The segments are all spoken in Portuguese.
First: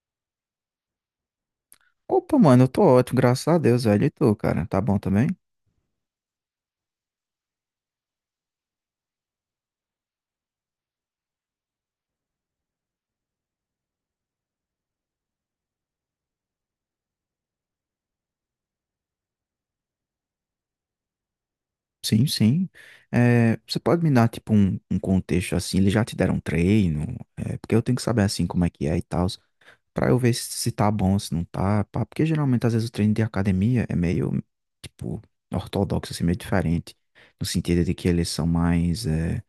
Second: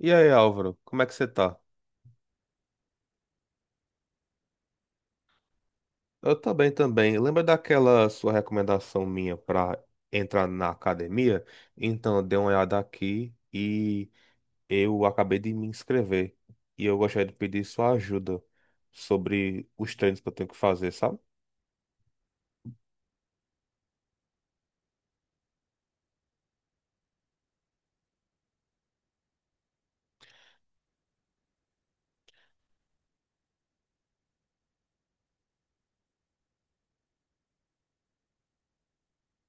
E aí, Álvaro, como é que você tá? Opa, mano, eu tô ótimo, graças a Deus, velho. E tu, cara? Tá bom também? Eu tô bem também. Lembra daquela sua recomendação minha pra entrar na academia? Então, eu dei uma olhada aqui e eu acabei de me inscrever. E eu gostaria de pedir sua ajuda sobre os treinos que eu tenho que fazer, sabe? Sim, sim. É, você pode me dar, tipo, um contexto assim? Eles já te deram treino? É, porque eu tenho que saber, assim, como é que é e tal. Pra eu ver se tá bom, se não tá, pá. Porque geralmente, às vezes, o treino de academia é meio, tipo, ortodoxo, assim, meio diferente. No sentido de que eles são mais,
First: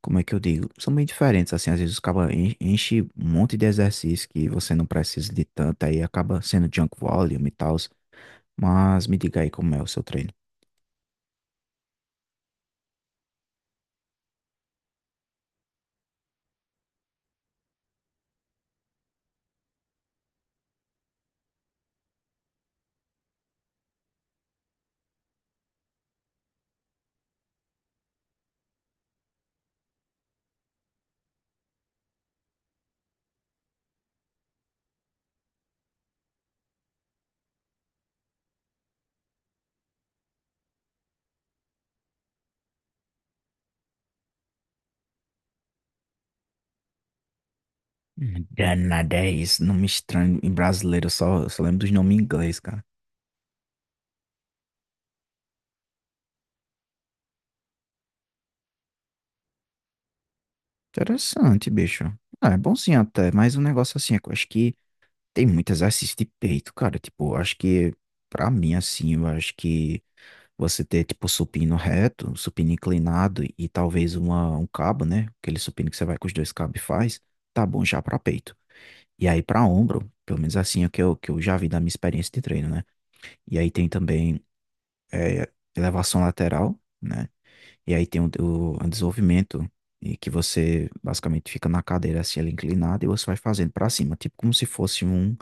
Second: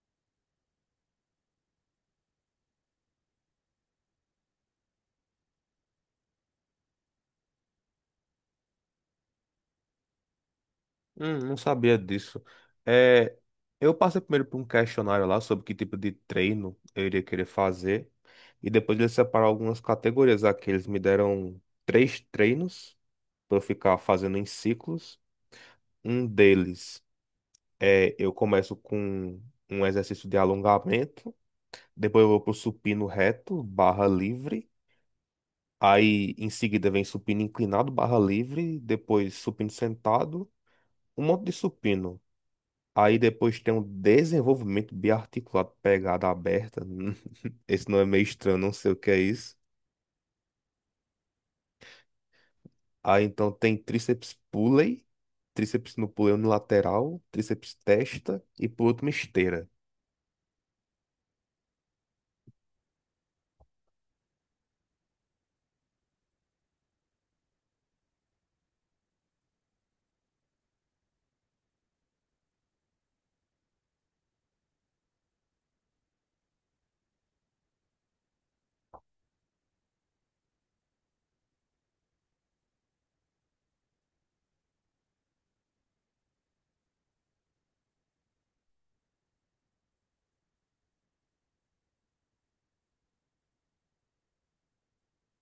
como é que eu digo? São meio diferentes, assim. Às vezes, acaba enche um monte de exercício que você não precisa de tanto, aí acaba sendo junk volume e tal. Mas me diga aí como é o seu treino. Não sabia disso. É, eu passei primeiro por um questionário lá sobre que tipo de treino eu iria querer fazer. E depois eles separaram algumas categorias aqui. Eles me deram três treinos para eu ficar fazendo em ciclos. Um deles é eu começo com um exercício de alongamento. Depois eu vou pro supino reto, barra livre. Aí em seguida vem supino inclinado, barra livre. Depois supino sentado. Um monte de supino. Aí depois tem um desenvolvimento biarticulado, pegada aberta. Esse nome é meio estranho, não sei o que Danada é é isso. isso, nome estranho em brasileiro, eu só lembro dos nomes em inglês, cara. Aí então tem tríceps pulley, tríceps no pulley unilateral, tríceps testa e por último esteira. Interessante, bicho. Ah, é bom sim até, mas um negócio assim, é que eu acho que tem muito exercício de peito, cara. Tipo, acho que, pra mim, assim, eu acho que você ter, tipo, supino reto, supino inclinado e talvez um cabo, né? Aquele supino que você vai com os dois cabos e faz, tá bom já pra peito. E aí, pra ombro, pelo menos assim é o que eu já vi da minha experiência de treino, né? E aí tem também é, elevação lateral, né? E aí tem o desenvolvimento. E que você basicamente fica na cadeira assim, ela inclinada, e você vai fazendo pra cima, tipo como se fosse um,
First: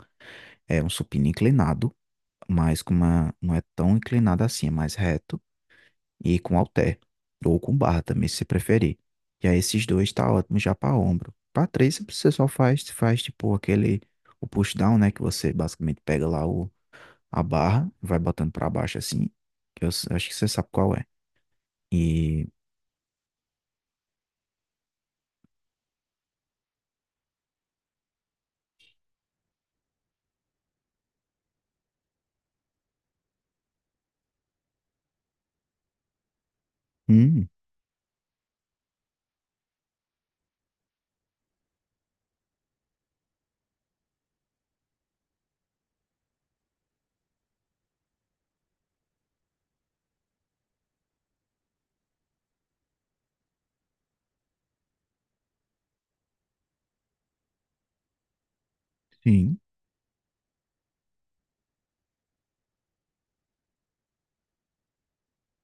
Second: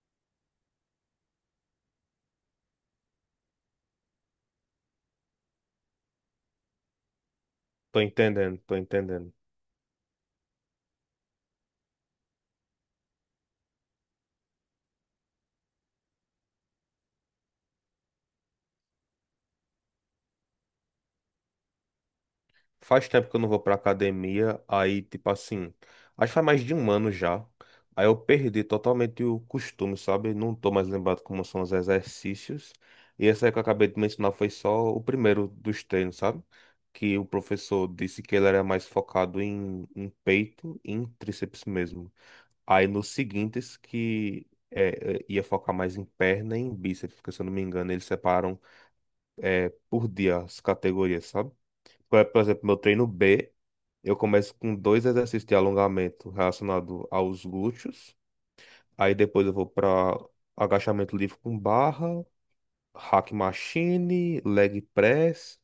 é, um supino inclinado, mas com uma, não é tão inclinada assim, é mais reto e com halter, ou com Tô barra também, se você entendendo, tô preferir. entendendo. E aí esses dois tá ótimo já para ombro. Para três você só faz, faz tipo aquele, o push down, né, que você basicamente pega lá o, a barra, vai botando para baixo assim, que eu acho que você sabe qual é. E, Faz tempo que eu não vou pra academia, aí, tipo assim, acho que faz mais de um ano já. Aí eu perdi totalmente o costume, sabe? Não tô mais lembrado como são os exercícios. E essa aí que eu acabei de mencionar foi só o primeiro dos treinos, sabe? Que o hum, professor disse que ele era mais focado em peito e em tríceps mesmo. Aí nos seguintes que ia focar mais em perna e em bíceps, porque se eu não me engano, eles separam por dia as categorias, sabe? Por exemplo, meu treino B. Eu começo com dois exercícios de alongamento relacionado aos glúteos. Aí depois eu sim, vou para agachamento livre com barra, hack machine, leg press.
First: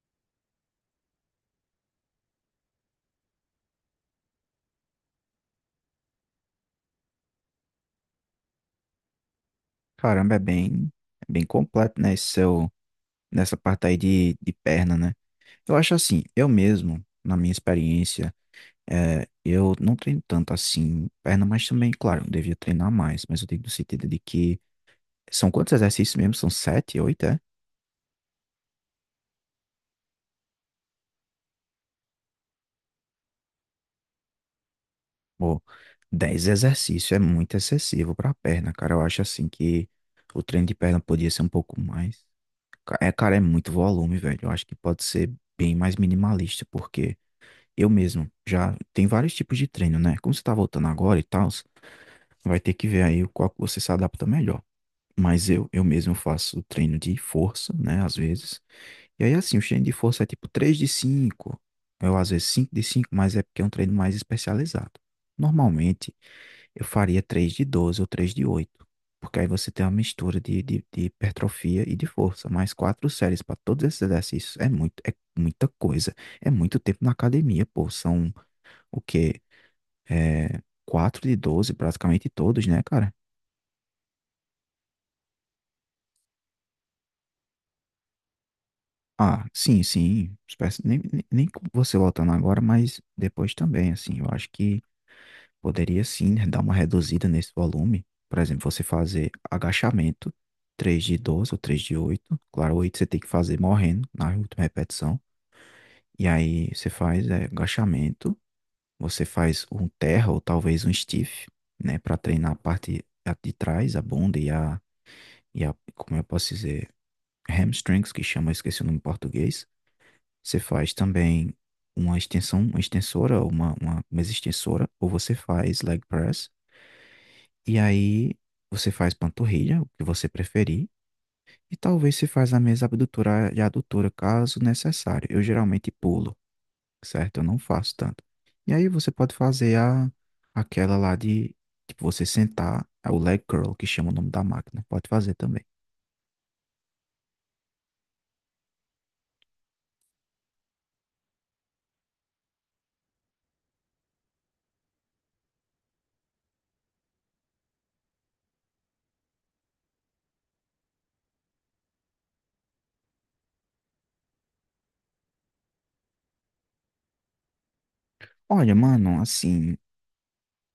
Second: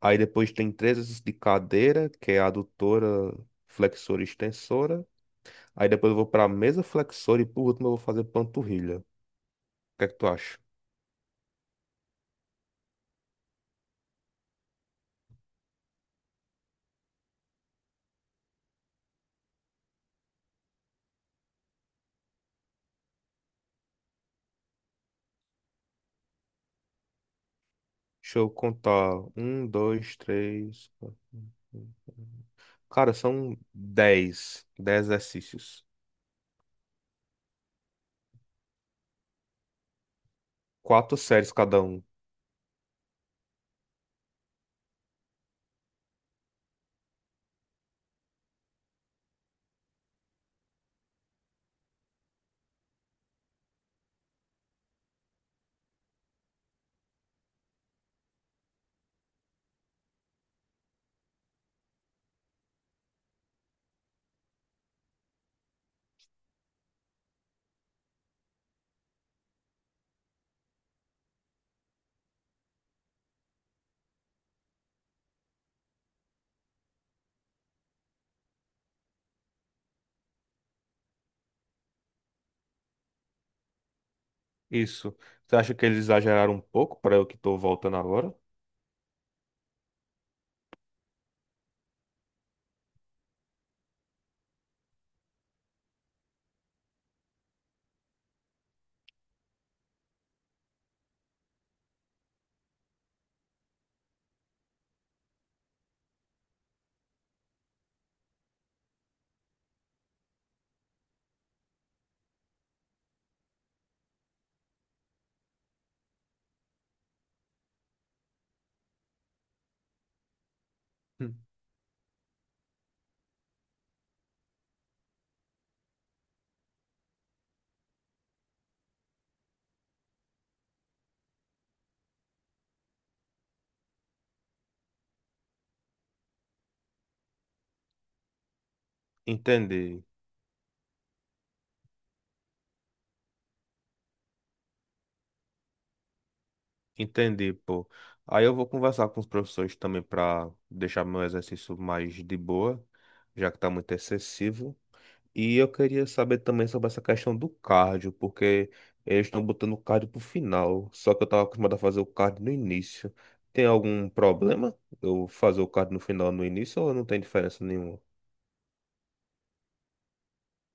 Aí depois tem três exercícios de cadeira, que é adutora, flexora e extensora. Aí depois eu vou para mesa flexora e por último eu vou fazer panturrilha. O que é que tu caramba, é acha? bem, é bem completo, né, esse seu, nessa parte aí de perna, né. Eu acho assim, eu mesmo, na minha experiência, é, eu não treino tanto assim perna, mas também, claro, eu devia treinar mais, mas eu digo no sentido de que são quantos exercícios mesmo? São 7, 8, é? Deixa eu contar. Um, dois, três, quatro, cinco. Cara, são 10. 10 Pô, exercícios. 10 exercícios é muito excessivo pra perna, cara. Eu acho assim que o treino de perna Quatro podia ser um séries pouco cada um. mais. É, cara, é muito volume, velho. Eu acho que pode ser bem mais minimalista, porque eu mesmo já tem vários tipos de treino, né? Como você tá voltando agora e tal, vai ter que ver aí qual que você se adapta melhor. Mas eu mesmo faço treino de força, né? Às vezes. E aí, assim, o treino de força é tipo 3 de 5. Eu, às vezes, 5 de 5, mas é porque é um treino mais especializado. Normalmente, eu faria 3 de 12 ou 3 de 8. Porque aí você tem uma mistura de hipertrofia e de força. Mais 4 séries para todos esses exercícios. É muito, é muita coisa. É muito tempo na academia, pô. São o quê? É, 4 de 12 praticamente todos, né, cara? Isso. Você acha que eles exageraram um pouco para eu que tô voltando agora? Ah, sim, sim. Nem com você voltando agora, mas depois também, assim, eu acho que poderia sim né, dar uma reduzida nesse volume. Por exemplo, você fazer agachamento, 3 de 12 ou 3 de 8. Claro, 8 você tem que fazer morrendo na última repetição. E aí você faz é, agachamento, você faz um terra ou talvez um stiff, né, para treinar a parte de trás, a bunda e a, como eu posso dizer, hamstrings, que chama, eu esqueci o nome em português. Você faz Hum. também uma extensão, uma extensora, ou uma mesa extensora, ou você faz leg press, e aí você faz panturrilha, o que você preferir, e talvez se faz a mesa abdutora e adutora, caso necessário. Eu geralmente pulo, certo? Eu não faço tanto. E aí você pode fazer Entendi. a, aquela lá de, tipo, você sentar, é o leg curl, que chama o nome da máquina. Pode fazer também. Entendi, pô. Aí eu vou conversar com os professores também para deixar meu exercício mais de boa, já que tá muito excessivo. E eu queria saber também sobre essa questão do cardio, porque eles estão botando o cardio pro final, só que eu tava acostumado a fazer o cardio no início. Tem algum problema eu fazer o cardio no final no início ou não tem diferença nenhuma? Olha, mano, assim.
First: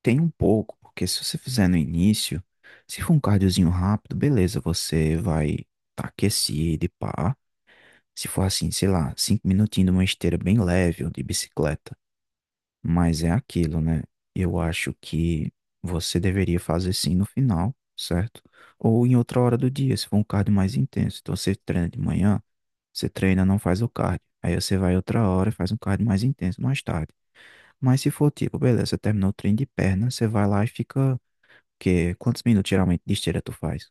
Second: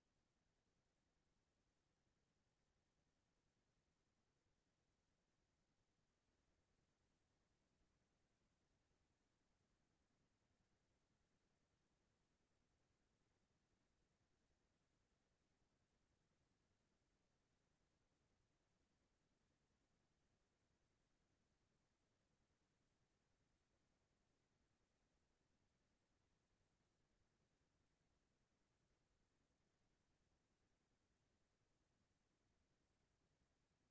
Tem um pouco, porque se você fizer no início, se for um cardiozinho rápido, beleza, você vai tá aquecido e pá. Se for assim, sei lá, 5 minutinhos de uma esteira bem leve ou de bicicleta. Mas é aquilo, né? Eu acho que você deveria fazer sim no final, certo? Ou em outra hora do dia, se for um cardio mais intenso. Então você treina de manhã, você treina, não faz o cardio. Aí você vai outra hora e faz um cardio mais intenso mais tarde. Mas se for tipo, beleza, você terminou o treino de perna, você vai lá e fica quantos minutos geralmente de esteira tu faz?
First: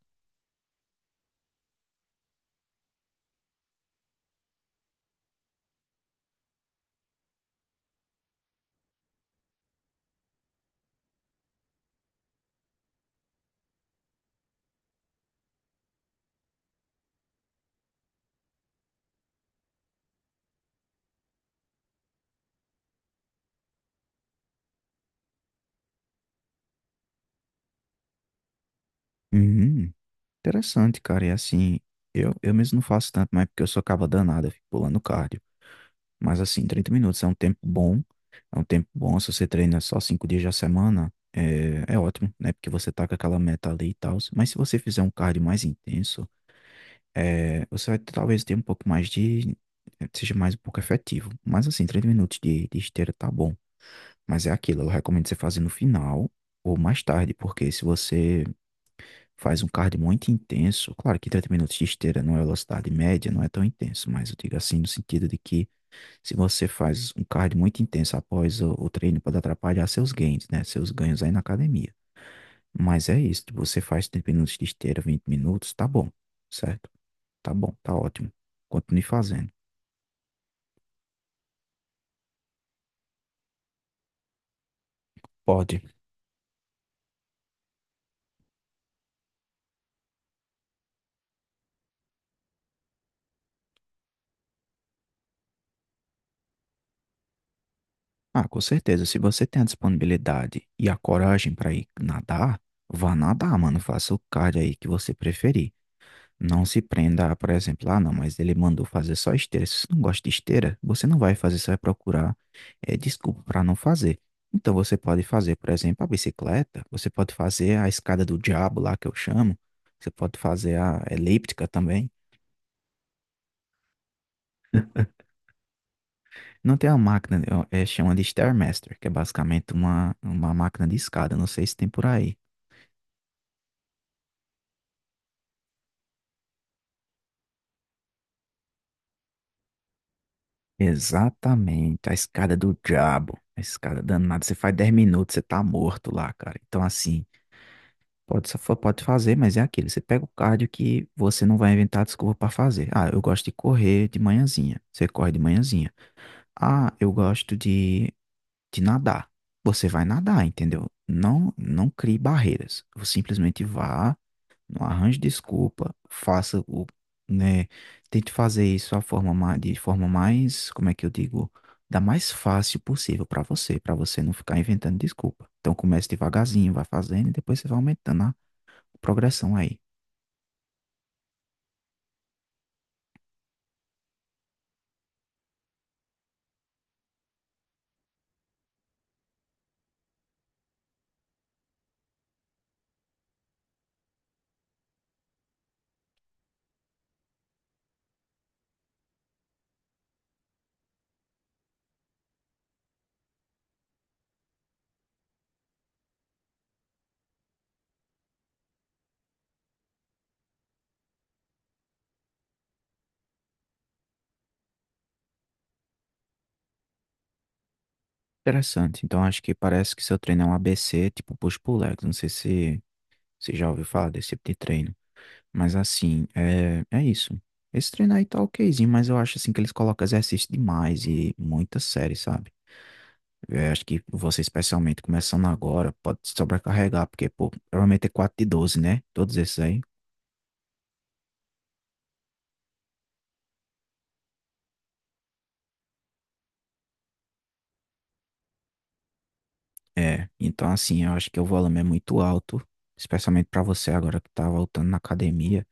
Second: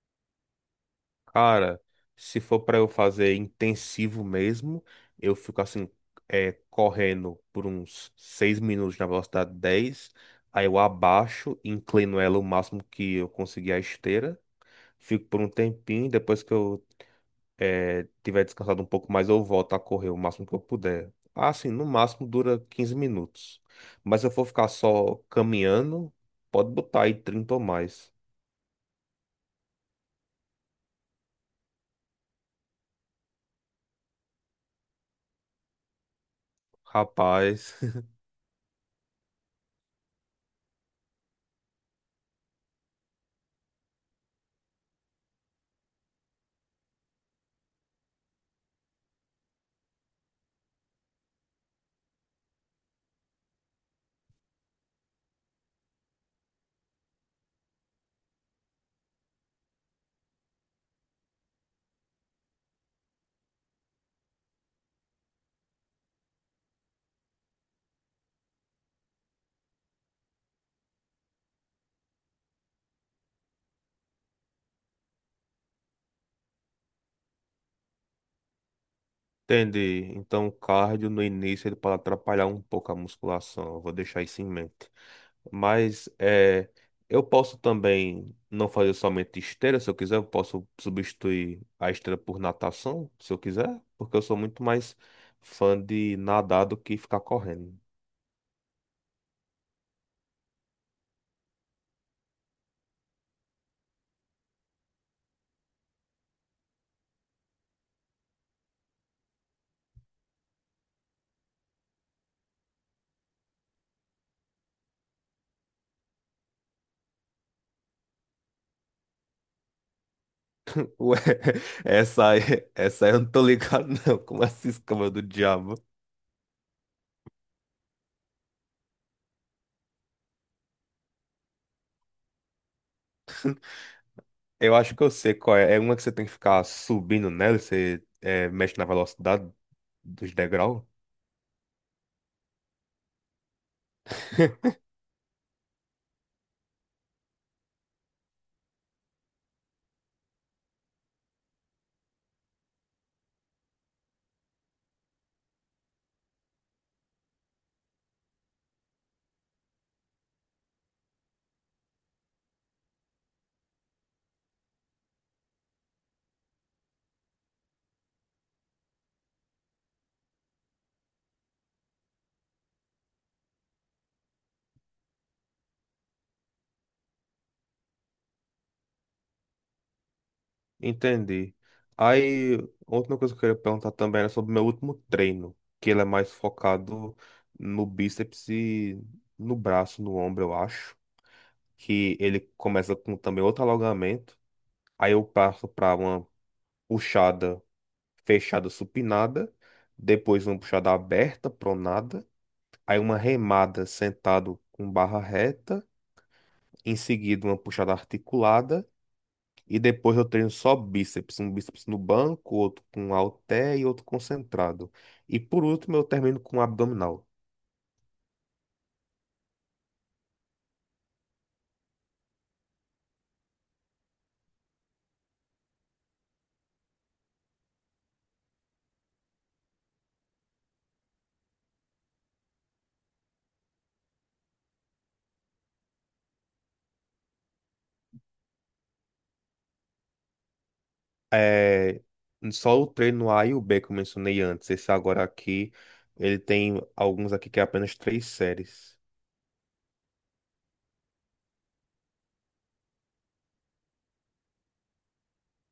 Cara, se for pra eu fazer intensivo mesmo, eu fico assim, é, correndo por uns 6 minutos na velocidade 10, aí eu abaixo, inclino ela o máximo que eu conseguir a esteira, fico por um tempinho, depois que eu tiver descansado um pouco mais, eu volto a correr o máximo que eu puder. Assim, no máximo dura 15 minutos. Mas se eu for ficar só caminhando, pode botar aí 30 ou mais. Uhum, interessante, cara. E assim, eu mesmo não faço tanto, mas porque eu sou caba danada, eu fico pulando cardio. Mas assim, 30 minutos é um tempo Rapaz. bom. É um tempo bom. Se você treina só 5 dias da semana, é ótimo, né? Porque você tá com aquela meta ali e tal. Mas se você fizer um cardio mais intenso, é, você vai talvez ter um pouco mais de. Seja mais um pouco efetivo. Mas assim, 30 minutos de esteira tá bom. Mas é aquilo, eu recomendo você fazer no final ou mais tarde, porque se você faz um cardio muito intenso. Claro que 30 minutos de esteira não é velocidade média, não é tão intenso, mas eu digo assim no sentido de que se você faz um cardio muito intenso após o treino, pode atrapalhar seus gains, né? Seus ganhos aí na academia. Mas é isso, tipo, você faz 30 minutos de esteira, 20 minutos, tá bom, certo? Tá bom, tá ótimo. Continue fazendo. Entendi. Então, o cardio no início ele pode atrapalhar um pouco a musculação. Eu vou deixar isso em mente. Pode. Mas é, eu posso também não fazer somente esteira, se eu quiser, eu posso substituir a esteira por natação, se eu quiser, porque eu sou muito mais fã de nadar do que ficar correndo. Ah, com certeza, se você tem a disponibilidade e a coragem para ir nadar, vá nadar, mano. Faça o cardio aí que você preferir. Não se prenda a, por exemplo, ah, não, mas ele mandou fazer só esteira. Se você não gosta de esteira, você não vai fazer, você vai procurar desculpa para não fazer. Então você pode fazer, por exemplo, a bicicleta, você pode fazer a escada do diabo lá que eu chamo, você pode fazer a Ué, elíptica também. essa aí, essa aí eu não tô ligado, não. Como essa escama do diabo? Não tem uma máquina, chama de Stairmaster, que é basicamente uma máquina de escada, não sei se tem por aí. Eu acho que eu sei qual é. É uma que você tem que ficar subindo nela, e você mexe na velocidade dos degraus. Exatamente, a escada do diabo, a escada danada. Você faz 10 minutos, você tá morto lá, cara. Então, assim. Pode, pode fazer, mas é aquilo. Você pega o cardio que você não vai inventar desculpa para fazer. Ah, eu gosto de correr de manhãzinha. Você corre de manhãzinha. Ah, eu gosto de nadar. Você vai nadar, entendeu? Não, não crie barreiras. Você simplesmente vá, não arranje desculpa, faça o, né, tente fazer isso de forma mais, como é que eu digo, da mais fácil possível para você não ficar inventando desculpa. Então comece devagarzinho, vai fazendo e depois você vai aumentando progressão aí. Entendi. Aí, outra coisa que eu queria perguntar também era sobre o meu último treino, que ele é mais focado no bíceps e no braço, no ombro, eu acho. Que ele começa com também outro alongamento. Aí eu passo para uma puxada fechada supinada, depois uma puxada aberta, pronada, aí uma remada sentado com barra reta, em seguida uma puxada articulada. E depois eu treino só bíceps, um bíceps no banco, outro com halter e outro concentrado. E por último eu termino com abdominal. Interessante. Então acho que parece que seu treino é um ABC, tipo push pull legs. Não sei se você já ouviu falar desse tipo de treino. Mas assim, é isso. Esse treino aí tá okzinho, mas eu acho assim que eles colocam exercício demais e muita série, sabe? Eu acho que você, especialmente começando agora, pode se sobrecarregar, porque, pô, provavelmente é 4 de 12 né? Todos esses aí. É, só o treino A e o B que eu mencionei antes. Esse agora aqui, ele tem alguns aqui que é apenas três séries. É. Então, assim, eu acho que o volume é muito alto, especialmente pra você agora que tá voltando na academia.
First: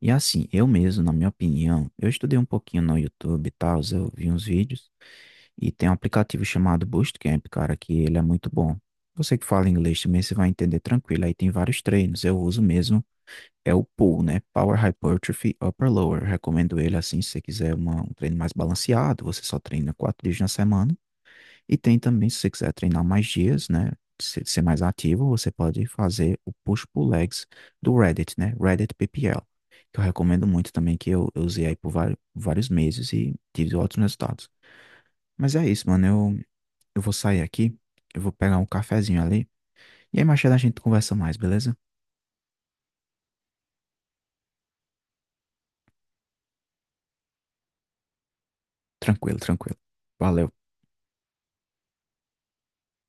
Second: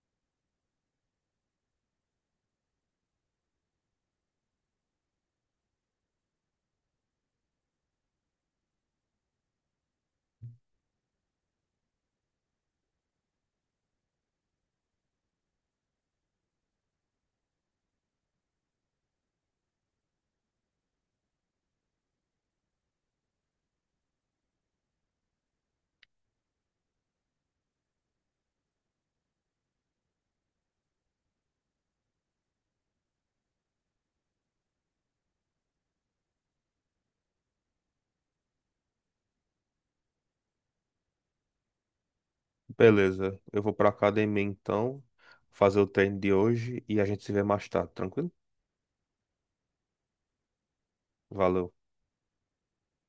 E assim, eu mesmo, na minha opinião, eu estudei um pouquinho no YouTube e tal, eu vi uns vídeos, e tem um aplicativo chamado Bootcamp, cara, que ele é muito bom. Você que fala inglês também, você vai entender tranquilo, aí tem vários treinos, eu uso mesmo, é o PUL, né? Power Hypertrophy Upper Lower, recomendo ele assim, se você quiser um treino mais balanceado, você só treina 4 dias na semana, e tem também, se você quiser treinar mais dias, né? Ser mais ativo, você pode fazer o push-pull legs do Reddit, né? Reddit PPL, que eu recomendo muito também, que eu usei aí por vários, vários meses e tive ótimos resultados. Mas é isso, mano. Eu vou sair aqui, eu vou pegar um cafezinho ali, e aí mais tarde a gente conversa mais, beleza? Beleza, eu vou pra academia então, fazer o treino de hoje e a gente se vê mais tarde, tranquilo? Tranquilo, tranquilo. Valeu. Valeu.